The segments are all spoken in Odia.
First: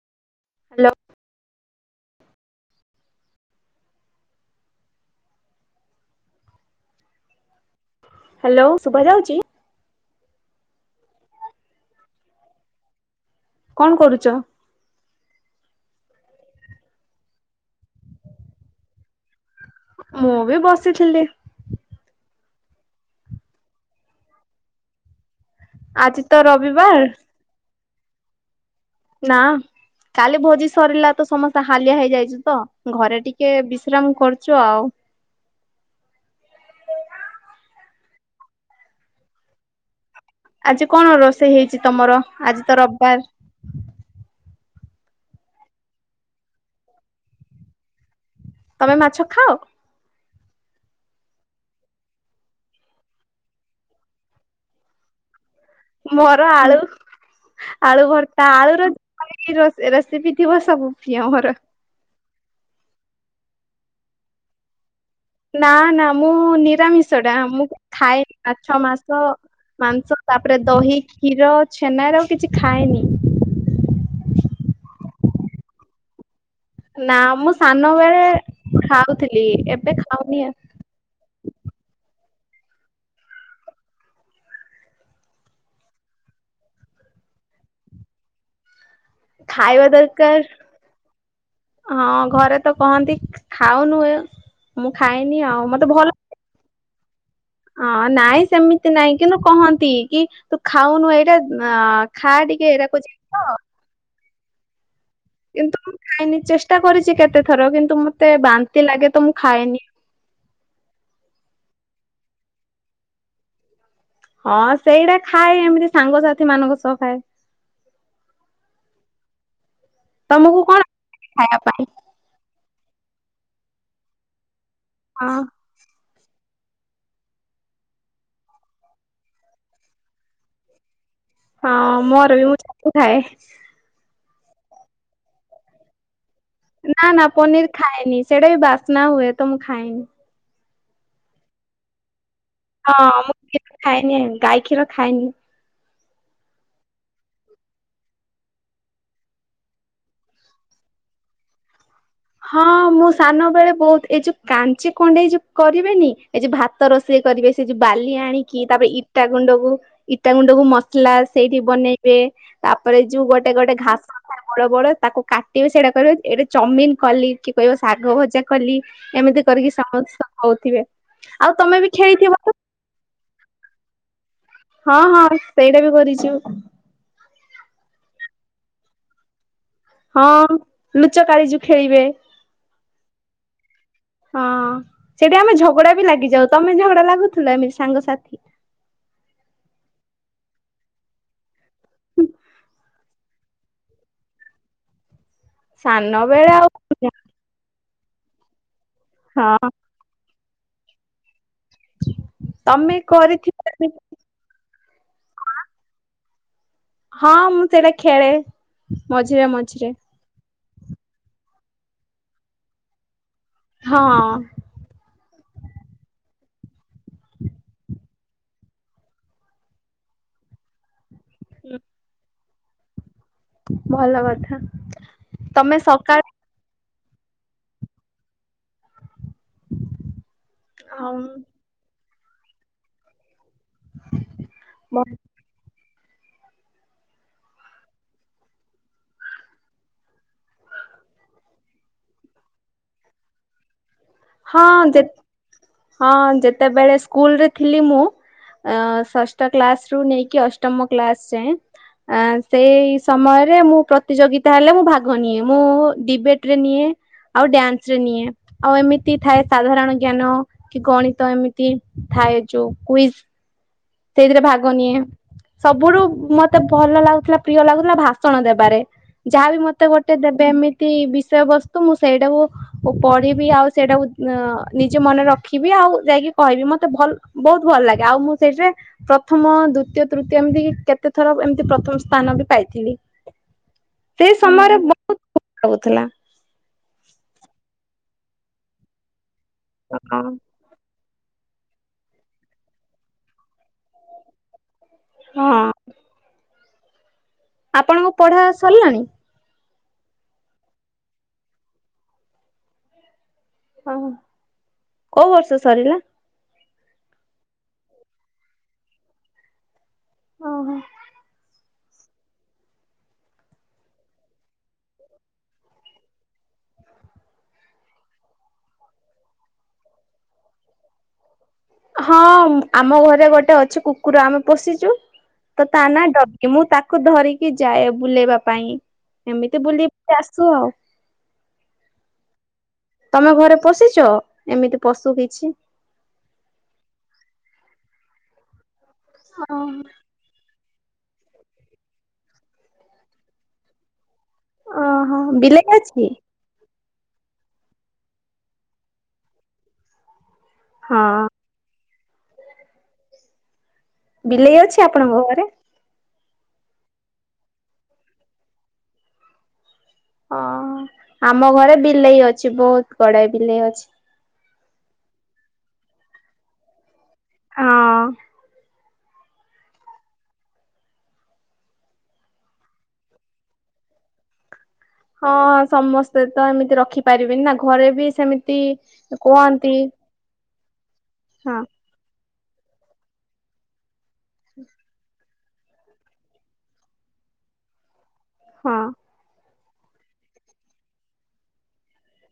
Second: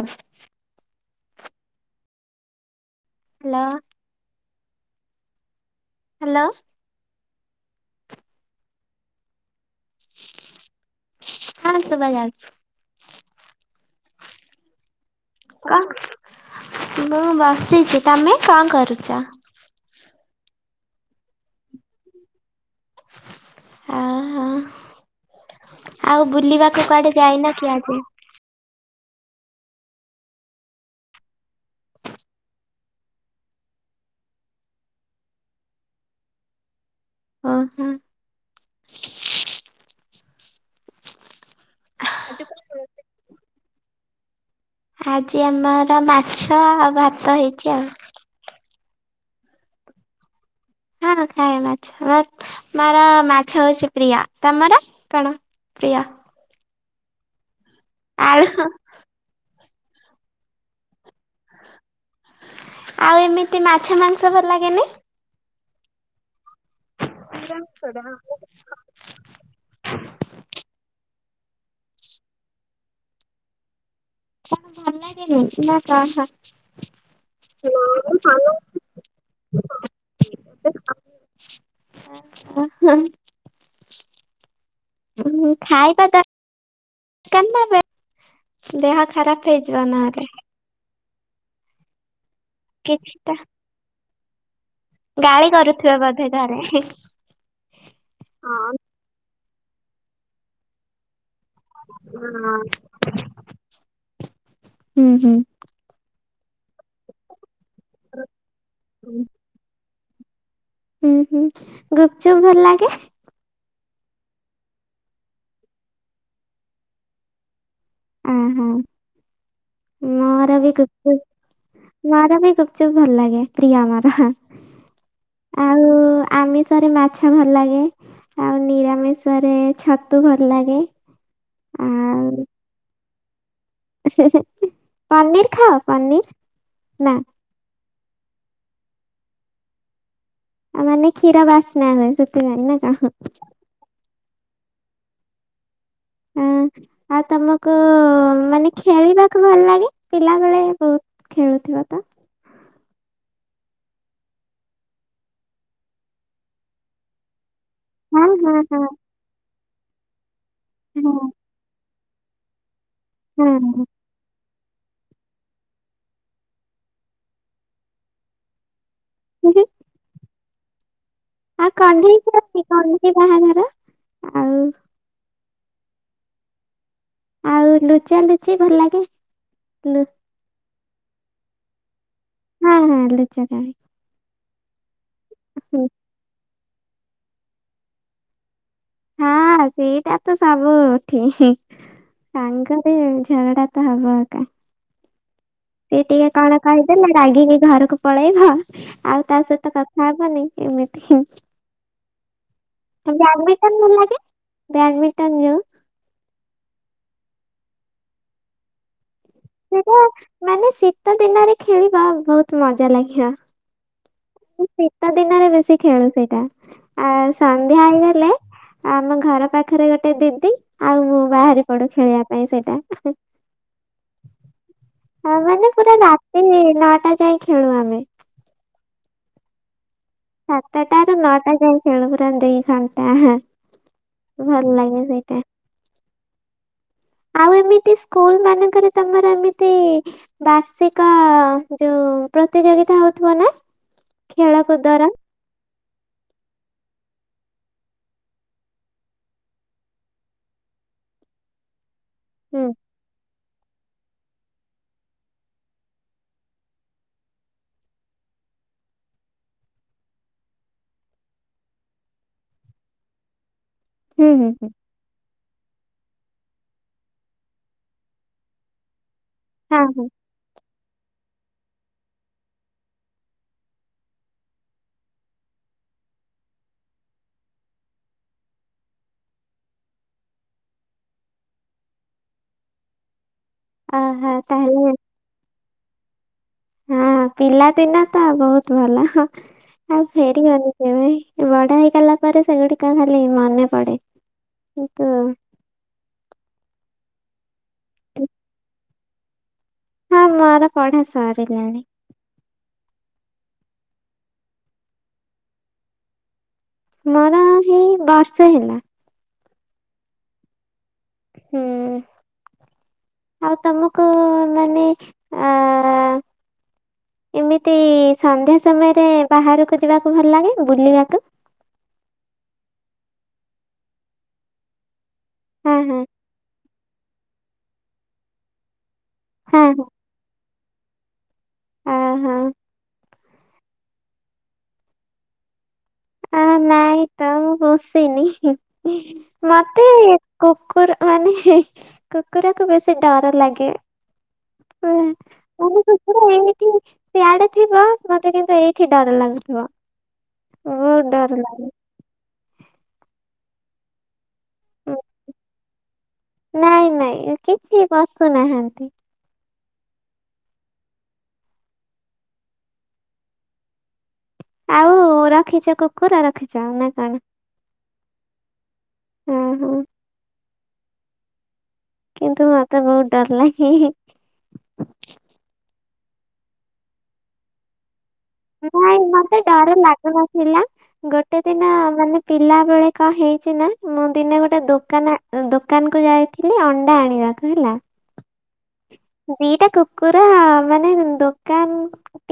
ହଁ ଲୋ। ଲ ହାଲୋ। ହ୍ୟାଲୋ ଶୁଭ ଯାଉଛି? ହଁ ଶୁଭା ଯାଉଛି। କଣ କରୁଛ? କ ମୁଁ ବସିଛି। ତମେ କ କରୁଛ? ମୁଁ ବି ବସିଥିଲି। ଅ ହଁ ଆଜି ଆଉ ତ ବୁଲିବାକୁ ରବିବାର କୁଆଡେ ଯାଇନ କି ଆଜି? ନା। କାଲି ଭୋଜି ସରିଲା ତ ସମସ୍ତେ ହାଲିଆ ହେଇଯାଇଛୁ ତ ଘରେ ଟିକେ ବିଶ୍ରାମ କରୁଛୁ ଆଉ। ଓ ହୋଁ। ଆଜି କଣ ରୋଷେଇ ହେଇଛି ତମର ଆଜି ତ ରବିବାର? ଆଜି ଆମର ମାଛ ଆଉ ଭାତ ହେଇଛି ଆଉ। ତମେ ମାଛ ଖାଅ? ହଁ ଖାଏ ମାଛ ର ମୋର ମାଛ ହଉଛି ପ୍ରିୟ ତମର କଣ ପ୍ରିୟ? ମୋର ଆଳୁ ଆଳୁ ଭରତା ଆଳୁ ର ରସ ରେସିପି ଥିବ ସବୁ ଫିଅ ମୋର। ଆଉ ଏମିତି ମାଛ ମାଂସ ଭଲ ଲାଗେନି? ନା ନା ମୁଁ ନିରାମିଷ ଟା ମୁଁ ଭଲ ଖାଏ ଆଛା ମାସ ମାଂସ ତାପରେ ଦହି କ୍ଷୀର ଛେନାର ମୁଁ କିଛି ଖାଏନି। କ ଭଲ ଲାଗ ନି ନା କ [unintelligible] ନା ମୁଁ ସାନ ବେଳେ ଖାଉଥିଲି ଏବେ ଖାଉନି ଆ। ହ ହ [unintelligible] ଖାଇବା ଦ [unintelligible] ଦେହ ଖରାପ ହେଇଯିବ ଖାଇବା ନ ହେଲେ? ଦରକାର ହଁ ଘରେ ତ କିଛି କହନ୍ତି ତ ଖାଉନୁଉ ମୁଁ ଖାଏନି ଆଉ ମତେ ଭଲ ସରେ ହେଁ ହଁ ନାଇଁ ସେମିତି ନାଇଁ କିନ୍ତୁ କହନ୍ତି କି ତୁ ଖାଉନୁ ଏଇଟା। ନା ଖା ଟିକେ ଏଇରାକ ଜିନିଷ। ହୁଁ ହୁଁ। କିନ୍ତୁ ମୁଁ ଖାଇନି ଚେଷ୍ଟା କରିଛି କେତେ ଥର କିନ୍ତୁ ମତେ ବାନ୍ତି ଲାଗେ ତ ମୁଁ ଖାଏନି। ହୁଁ, ହୁଁ ଗୁପଚୁପ୍ ଭଲ ଲାଗେ। ହଁ ସେଇଟା ଖାଏ ଏମିତି ସାଙ୍ଗସାଥି ମାନଙ୍କ ସହ ଖାଏ। ହୁଁ, ହୁଁ, ମୋର ତମକୁ ବି କଣ ଖାଇବା ପାଇଁ ଗୁପଚୁପ୍ ମୋର ବି ଗପଚୁପ୍ ଭଲ ଲାଗେ ପ୍ରିୟ ମୋର ହଁ। ଆଉ ଆମିଷରେ ମାଛ ଭଲ ଲାଗେ। ଆଉ ନିରାମିଷ ରେ ଛତୁ ଭଲ ଲାଗେ। ହଁ ମୋର ବି ଆଉ ମୁଁ ଛତୁ ଖାଏ। [unintelligible] ପନିର ଖାଅ ପନିର୍। ନା ନା ପନିର ଖାଏନି ସେଇଟା ବି ବାସ୍ନା ହୁଏ ତ ମୁଁ ଖାଏନି। ଆ ମାନେ କ୍ଷୀର ବାସ୍ନା ହୁଏ ସେଥିପାଇଁ ନା କଣ ହଁ ମୁ କିଛି ଖାଏନି ଗାଈ କ୍ଷୀର ଖାଏନି। ହୁଁ, ଆଉ ତମକୁ ମାନେ ଖେଳିବାକୁ ଭଲ ଲାଗେ ପିଲାବେେଳେ ବହୁତ୍ ଖେଳୁଥିବ ତ। ହଁ ମୁଁ ସାନ ବେଳେ ବହୁତ୍ ଏଇ ଯୋଉ କାଞ୍ଚି କଣ୍ଡେଇ ଯୋଉ କରିବେନି ଏ ଯୋଉ ଭାତ ରୋଷେଇ କରିବେ ସେ ଯୋଉ ବାଲି ହଁ ହଁ ଆଣିକି ହଁ ତାପରେ ଇଟା ଗୁଣ୍ଡକୁ ଇଟା ଗୁଣ୍ଡକୁ ହଁ ମସଲା ସେଇଠି ବନେଇକି ତାପରେ ଯୋଉ ଗୋଟେ ଗୋଟେ ହଁ ଘାସଥାଏ ବଡ ବଡ ତାକୁ କାଟିବେ ସେଇଟା କରିବେ ଏଇଟା ଚମିନ କଲି କି କହିବ ଶାଗ ଭଜା କଲି ଏମିତି କିନ୍ତୁ କରିକି ସମସ୍ତେ କହୁଥିବେ। ଆଉ ତମେ ବି ଖେଳିଥିବ ତ। ସରିନି ବାହାଘର ଆଉ ହଁ, ହଁ ଏଇ ସେଇଟା ବି କରିଛୁ। ଆଉ ଲୁଚି ଲୁଚି ଭଲ ଲାଗେ ଲୁ ହଁ ଲୁଚ କାଳୀ ଯୋଉ ଖେଳିବେ ହୁଁ, ହୁଁ ଲୁଚକାଳି। ହଁ ସେଠି ଆମେ ଝଗଡା ବି ଲାଗିଯାଉ ତମେ ଝଗଡା ଲାଗୁଥିଲ ଏମିତି ସାଙ୍ଗସାଥି। ହଁ ସେଇଟା ତ ସବୁଠି ସାଙ୍ଗରେ ଝଗଡା ତ ହବ ଆ କାଁ ସେ ସାନ ଟିକେ ବେଳେ କଣ ଆଉ କହି଼ଦେଲେ ରାଗିକି ଘରକୁ ପଳେଇଲ ଆଉ ତା ହଁ ସହିତ କଥା ହବନି କେମିତି ତମେ କରିଥିବ ବ୍ୟାଡମିଣ୍ଟନ୍ ଯୋଉ ହଁ ମୁଁ ସେଇଟା ଖେଳେ। ମଝିରେମ ଥିବ ମାନେ ଶୀତ ଦିନରେ ଖେଳିବା ବହୁତ୍ ମଜା ଲାଗିବ। ହଁ। ଶୀତ ଦିନରେ ବେଶୀ ଖେଳୁ ସେଇଟା। ଆ ସନ୍ଧ୍ୟା ହେଇଗଲେ ଆମ ଘର ପାଖରେ ଗୋଟେ ଦିଦି ଆଉ ମୁଁ ବାହାରି ପଡୁ ଖେଳିବା ପାଇଁ ସେଇଟା [unintelligible] ଭଲ କଥା ତମେ ସକାଳ ସେଇ ନଅଟା ଯାଇ ଖେଳୁ ଆମେ ହଁ ସାତଟାରୁ ନଅଟା ଯାଇ ଖେଳୁ ପୁରା ଦି ଘଣ୍ଟା। ଭଲ ଲାଗେ ସେଇଟା। ଆଉ ଏମିତି ସ୍କୁଲ ମାନଙ୍କରେ ତମର ଏମିତି ବାର୍ଷିକ ଯୋଉ ପ୍ରତିଯୋଗିତା ହଉଥିବ ନା ହଁ ଖେଳକୁଦର? ହଁ ଯେତେବେଳେ ସ୍କୁଲରେ ଥିଲି ମୁଁ ଅ ଷଷ୍ଠ କ୍ଲାସ ରୁ ନେଇକି ଅଷ୍ଟମ କ୍ଳାସ ଯାଏଁ ଆ ହୁଁ ସେଇ ସମୟରେ ମୁଁ ପ୍ର ପ୍ରତିଯୋଗିତା ହେଲେ ମୁଁ ଭାଗ ନିଏ ମୁଁ ଡିବେଟ ରେ ନିଏ ଆଉ ଡ୍ୟାନ୍ସ ରେ ନିଏ ଆଉ ଏମିତ ତି ଥାଏ ସାଧାରଣ ଜ୍ଞାନ କି ଗଣିତ ଏମିତି ଥାଏ ଯୋଉ କୁଇଜ ହୁଁ ସେଇଥିରେ ହୁଁ ହୁଁ। ଭାଗ ନିଏ ସବୁଠୁ ମତେ ଭଲ ଲାଗୁଥିଲା ପ୍ରିୟ ଲାଗୁଥିଲା ଭାଷଣ ଦେବାରେ ଯାହାବି ହଁ ମତେ ହଁ ଗୋଟେ ଦେବେ ଏମିତି ବିଷୟବସ୍ତୁ ମୁଁ ସେଇଟାକୁ ଓ ପଢିବି ଆଉ ସେଇଟାକୁ ନିଜେ ମନେରେ ରଖିବି ଆଉ ଯାଇକି କହିବି ମତେ ଭଲ ବହୁତ ଭଲ ଲାଗେ ଆଉ ମୁଁ ସେଇଠିରେ ପ୍ରଥମ ଦ୍ଵିତୀୟ ତୃତୀୟ ଏମିତି କେତେ ଥର ଏମତି ପ୍ରଥମ ସ୍ଥାନ ବି ପାଇଥିଲି। ସେ ଓହୋ ସମୟରେ ତାହେଲେ ବହୁତ ଭଲ ଲାଗୁଥିଲା। ହଁ ପିଲାଦିନ ତ ବହୁତ ଭଲ ଆଉ ହଁ ଫେରିିବନି। ଏ ବଡ ହେଇଗଲା ପରେ ସେଗୁଡିକ ଖାଲି ମନେ ପଡେ କିନ୍ତୁ ଆପଣଙ୍କ ପଢା ସରିଲାଣି? ହଁ ମୋର ପଢା ସରିଲାଣି। ଓଃ କୋଉ ବର୍ଷ ସରିଲା? ମୋର ହେଇ ବର୍ଷେ ହେଲା। ଓହୋ। ହୁଁ। ଆଉ ତମକୁ ମାନେ ଅ ଏମିତି ସନ୍ଧ୍ୟା ସମୟରେ ବାହାରକୁ ଯିବାକୁ ଭଲ ଲାଗେ ବୁଲିବାକୁ। ହଁ ଆମ ଘରେ ଗୋଟେ ଅଛି କୁକୁର ଆମେ ପୋଶିଛୁ। ତ ହଁ ତା ହଁ ନା ଡକି ମୁଁ ତାକୁ ଧରିକି ଯାଏ ବୁଲେଇବା ପାଇଁ ଏମିତି ହଁ ବୁଲି କି ଆସୁ ଆଉ। ହଁ ହଁ। ତମେ ଘରେ ପୋଶିଛ ଏମିତି ପଶୁ କିଛି? ଆ ନାଇଁ ତ ମୁଁ ପୋସିିନି ମତେ କୁକୁର ମାନେ କୁକୁରକୁ ବେଶୀ ଡର ଲାଗେ। ହ ଓହୋ ବିଲେଇ ଆମାନେ ଅଛି କୁକୁର ଏମିତି ସିଆଡେ ଥିବ ମତେ କିନ୍ତୁ ଏଇଠି ଡର ଲାଗୁଥିବ ବହୁତ ହଁ ଡର ଲାଗେ। ବିଲେଇ ଅଛି ହୁଁ, ଆପଣଙ୍କ ଘରେ? ନାଇଁ ନାଇଁ କିଛି ପସୁନାହାନ୍ତି। ଓ ଆମ ଘରେ ବିଲେଇ ଅଛି ବହୁତ ବଡ ବିଲେଇ ଅଛି। ଆଉ ରଖିଛ କୁକୁର ରଖିଛ ନା କଣ? ହଁ। ହଁ ହଁ। କିନ୍ତୁ ମତେ ବହୁତ ଡର ଲାଗେ। ହଁ ସମସ୍ତେ ତ ଏମିତି ରଖିପାରିବେନି ନା ଘରେ ବି ସେମିତି ନାଇଁ ମତେ ଡର କୁହନ୍ତି ଲାଗିନଥି ହେଲା ଗୋଟେ ହଁ ଦିନ ମାନେ ପିଲା ବେଳେ କଣ ହେଇଛି ନା ମୁଁ ଦିନେ ଗୋଟେ ଦୋକାନ ଦୋକାନ କୁ ଯାଇଥିଲି ଅଣ୍ଡା ଆଣିବାକୁ ହେଲା। ହଁ। ଦିଟା କୁକୁର ମାନେ ଦୋକାନ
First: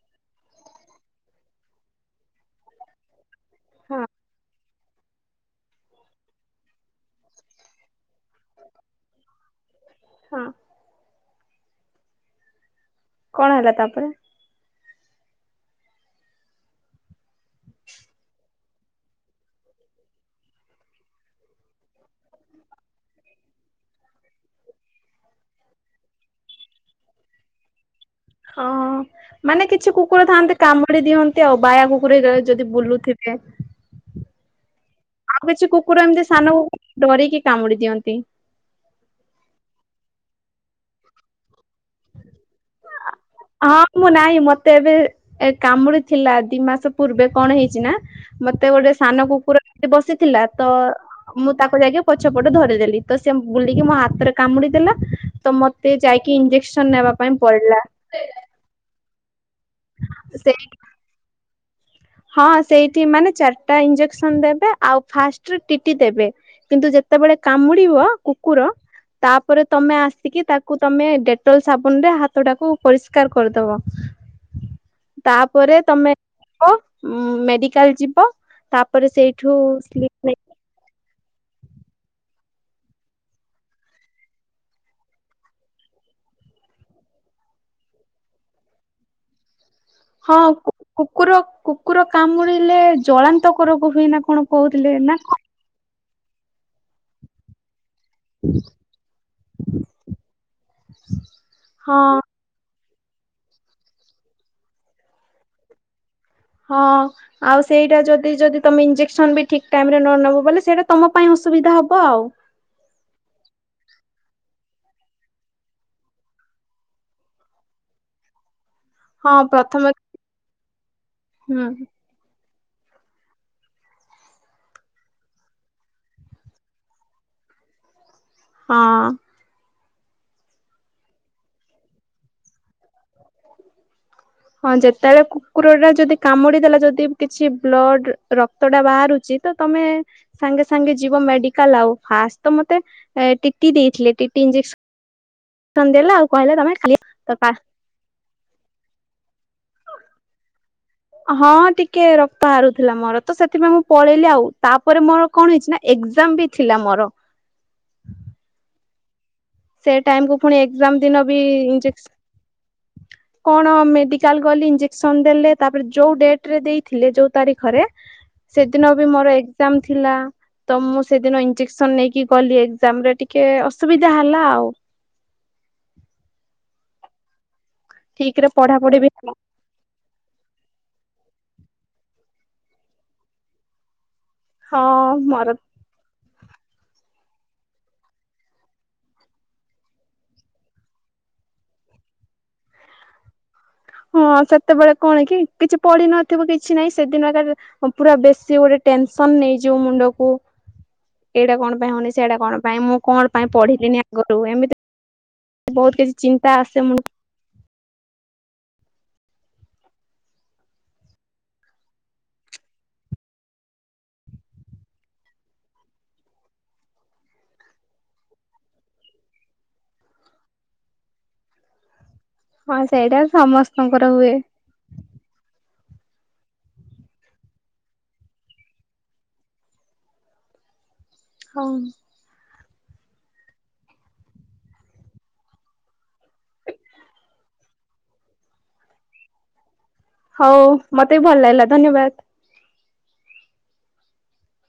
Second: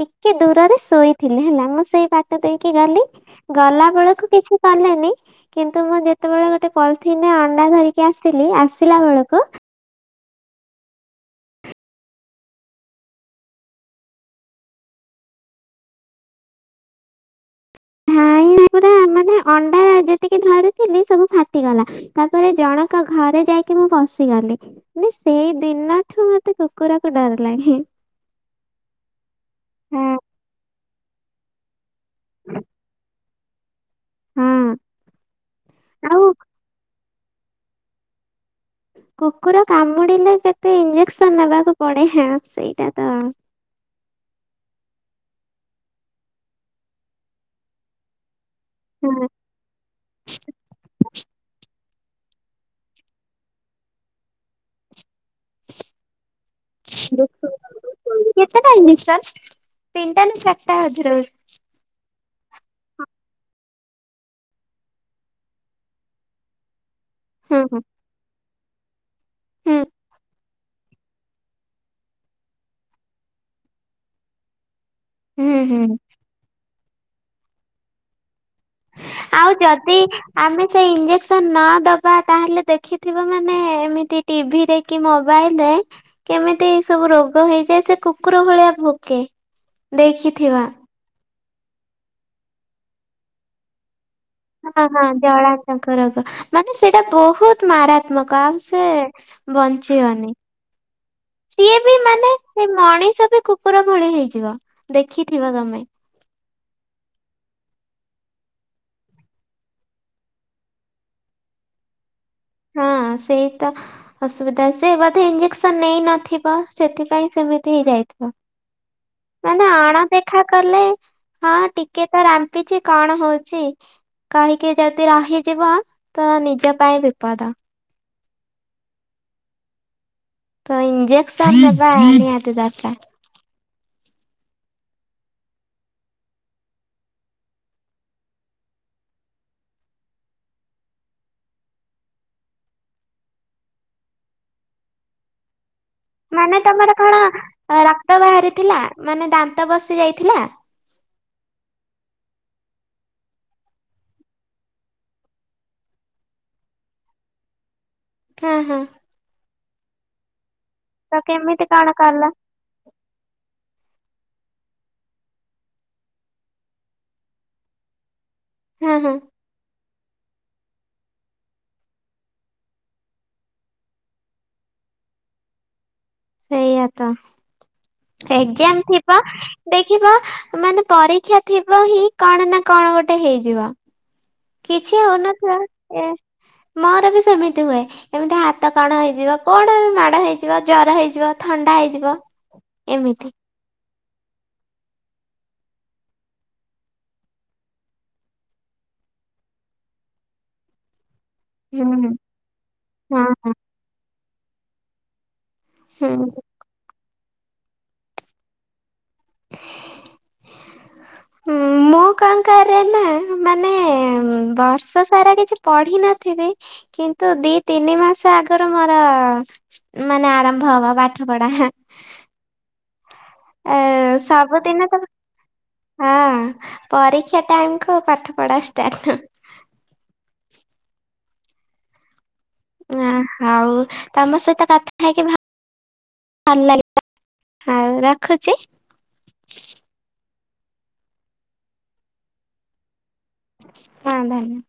ଟିକେ ଦୂରରେ ଶୋଇଥିଲେ ହେଲା ମୁଁ ସେଇ ବାଟ ଦେଇକି ଗଲି ଗଲା ହଁ ବେଳକୁ କିଛି ଚାଲିନି। କିନ୍ତୁ ମୁଁ ଯେତେବେଳେ ଗୋଟେ ପଲିିଥିନରେ ଅଣ୍ଡା ଧରିକି ଆସିଲି ଆସିଲା ବେଳକୁ ହଁ। କଣ ହେଲା ତାପରେ? ହ ମୁଁ ଏଗୁଡା ମାନେ ଅଣ୍ଡା ଯେତିକି ଧରିଥିଲି ସବୁ ଫାଟିଗଲା। ତାପରେ ଜଣଙ୍କ ଘରେ ଯାଇକି ମୁଁ ବସିଗଲି। ସେଇ ଦିନଠୁ ମତେ କୁକୁରକୁ ଡର ଲାଗେ। ହଁ ମାନେ କିଛି ହଁ କୁକୁର ଥାନ୍ତି କାମୁଡି ଦିଅନ୍ତି ଆଉ। ବାୟା କୁକୁର ଯଦି ବୁଲୁଥିବ। ଇଏସ। ହୁଁ ଆଉ କିଛି କୁକୁର ଏମିତି ସାନକୁ ଡରିକି କାମୁଡି ଦିଅନ୍ତି। କୁକୁର କାମୁଡିଲେ କେତେ ଇଞ୍ଜେକ୍ସନ ନେବାକୁ ପଡେ ହେଁ ସେଇଟା ତ। ହଁ ମୁଁ ନାହିଁ ମତେ ଏବେ କାମୁଡିଥିଲା ଦି ମାସ ପୂର୍ବେ କଣ ହେଇଛି ନା- - ମତେ ଗୋଟେ ସାନ କୁକୁର ବସିଥିଲା ତ - - ମୁଁ ତାକୁ ଯାଇକି ପଛପଟେ ଧରିଦେଲି ତ ସେ ବୁଲିକି ମୋ ହାତରେ କାମୁଡିଦେଲା ତ ମ ତେ ଯାଇକି ଇଞ୍ଜେକ୍ସନ ନେବା ପାଇଁ ପଡିଲା। କେତେଟା ହେଇନି ସାର୍ ତିନିଟା ନା ସେ ଚାରିଟା ହଜରଛି। ହଁ ସେଇଠି ମାନେ ଚାରିଟା ଇଞ୍ଜେକ୍ସନ ଦେବେ ଆଉ ଫାଷ୍ଟ ଟିଟି ଦେବେ କିନ୍ତୁ ସେତେବେଳେ ହୁଁ କାମୁଡିବ କୁକୁର ତାପରେ ହୁଁ ତମେ ଆସିକି ତାକୁ ତମେ ଡେଟଲ ସାବୁନ ରେ ହାତ ଟାକୁ ପରିଷ୍କାର କରିଦବ। ହୁଁ ତାପରେ ହୁଁ ହୁଁ ତମେ ଯିବ ମେଡିକାଲ ଯିବ ତା - - ଆଉ ଯଦି ଆମେ ସେଇ ଇଞ୍ଜେ - - ସନ ନ ଦବା ତାହେଲେ ଦେଖିଥିବ ମାନେ ଏମିତି ଟିଭିରେ କି ମୋବାଇଲ ରେ କେମିତି ଏଇ ସବୁ ରୋଗ ହେଇଯାଏ। ସେ କୁକୁର ଭଳିଆ ଭୋକେ। ହଁ ଦେଖିଥିବା। କୁକୁର କୁକୁର କାମୁଡ଼ିଲେ ଜଳାନ୍ତକ ରୋଗ ହୁଏନା କଣ? ହଁ କହୁଥିଲେ ହଁ ନା ଜଳାନ୍ତକ ରୋଗ ମାନେ ସେଇଟା ବହୁତ ମାରାତ୍ମକ ଆଉ ସେ- - ବଞ୍ଚିିଅନି। ସିଏ ବି ହଁ ମାନେ ସେଇ ମଣିଷ ବି କୁକୁର ଭଳି ହେଇଯିବ ଦେଖିଥିବ ତମେ। ହଁ ଆଉ ସେଇଟା ଯଦି ଯଦି ତମେ ଇଞ୍ଜେକ୍ସନ ବି ଠିକ ଟାଇମ ରେ ନ ନେବ ବଲେ ସେଇଟା ତମ ପାଇଁ ଅସୁବିଧା ହବ ଆଉ। ହଁ ସେଇତ ଅସୁବିଧା ସେ ବୋଧେ ଇଞ୍ଜେକ୍ସନ ନେଇନଥିବ ସେଥିପାଇଁ ସେମିତି ହେଇଯାଇଥିବ। ହଁ ମାନେ ପ୍ରଥମେ ଆଣ ଦେଖା କଲେ ହଁ ହୁଁ ଟିକେ - - ସେ ରାମ୍ପି ଚି କଣ ହଉଚି। କାହିଁକି ଯଦି ରାହିଯିବ ତ ନିଜ ପାଇଁ ବିପଦ। ହଁ ତ ଇଜେକ୍ସନ ନବା ତ ନିହାତି ଦରକାର। ହଁ ଯେତେବେଳେ କୁକୁର ଟା ଯଦି କାମୁଡି ଦେଲା ଯଦି କିଛି ବ୍ଲଡ ର - - କ୍ତ ଟା ବାହାରୁଚି ତ ତମେ - - ସାଙ୍ଗେ ସାଙ୍ଗେ ଯିବ ମେଡିକାଲ ଆଉ। ଫାଷ୍ଟ ତ ମତେ ଟିଟି ଦେଇଥିଲେ। ଟିଟି ଇଜେସ - - ସନ ଦେଲା ଆଉ। ମାନେ ତମର ଖାଲି କଣ ରକ୍ତ ବାହାରିଥିଲା। ମାନେ ଦାନ୍ତ ବସି ଯାଇଥିଲା। ହଁ ଟିକେ ରକ୍ତ ହାରୁଥିଲା ମୋର ତ ସେଥିପାଇଁ ମୁଁ ପଳେଇଲି ଆଉ। ତାପରେ ମୋର କଣ ହେଇଛି ନା ଏକ୍ଜାମ ବି ଥିଲା ମୋର। ହଁ ହଁ ସେ ଟାଇମକୁୁ ପୁଣି ଏକ୍ଜାମ ଦିନ ବି ଇଜେସ - - ହ କଣ ମେଡିକାଲ ଗଲି ଇଞ୍ଜେକସନ୍ ଦେଲେ ତାପରେ ଯୋଉ ଡେଟ୍ ରେ ଦେଇଥିଲେ ଯୋଉ ତାରିଖରେ ସେଦିନ ହଁ ବି ହଁ ମୋର ଏ ଏଜ୍ଜାମ୍ ଥିଲା, ତ ମୁଁ ସେଦିନ ଇଞ୍ଜେକସନ୍ ନେଇକି ଗଲି ଏଜ୍ଜାମ୍ ରେ ଟିକେ ଅସୁବିଧା ହେଲା ଆଉ। ସେଇଆ ତ। ଠିକ ରେ ଏଜ୍ଜାମ୍ ପଢାପଢି ବି ଥିବ ହେଲା ଦେଖିବ ମାନେ ପରୀକ୍ଷା ଥିବ ହିଁ କଣ ନା କଣ ଗୋଟେ ହେଇଯିବ। ହଁ କିଛି ହଉନଥିବ, ମୋର ଏ ମୋର ବି ସେମିତି ହୁଏ। ଏମିତି ହାତ କଣ ହେଇଯିବ। କଣ ବି ମାଡ ହେଇଯିବ, ଜର ହେଇଯିବ, ଥଣ୍ଡା ହେଇଯିବ। ଏମିତି। ହଁ। ସେତେବେଳେ କଣ କି କିଛି ପଢିନଥିବ କିଛି ନାଇଁ ସେଦିନ ରେ ହଁ ପୁରା ବେଶୀ ଗୋଟେ ଟେନସନ୍ ନେଇଯିବ ମୁଣ୍ଡକୁ। ହ ଏଇଟା କଣ ପାଇଁ ହଉନି, ସେଇଟା କଣ ପାଇଁ ମୁଁ କଣ ପାଇଁ ହଁ ପଢ଼ିଲିନି ଆଗରୁ। ଏମିତି ବହୁତ କିଛି ହୁଁ। ଚିନ୍ତା ଆସେ ମୁ [unintelligible] ମୁଁ କଣ କରେ ନା ମାନେ ବର୍ଷ ସାରା କିଛି ପଢ଼ିନଥିବି କିନ୍ତୁ ଦି ତିନି ମାସ ଆଗରୁ ମୋର ମାନେ ଆରମ୍ଭ ହବା ପାଠ ପଢା। ହଁ ସେଇଟା ଏ ସମସ୍ତଙ୍କର ହୁଏ। [unintelligible] ହଁ। ପରୀକ୍ଷା ଟାଇମ୍ କୁ ପାଠ ପଢା ଷ୍ଟାର୍ଟ। [unintelligible] ଅଁ ହଉ। ତମ ସହିତ କଥା ହେଇକି ଭ ଭଲ ଲାଗିଲା। ହଉ ରଖୁଚି। ହଉ ମତେ ବି ଭଲ ଲାଗିଲା ଧନ୍ୟବାଦ। ହଁ ଧନ୍ୟ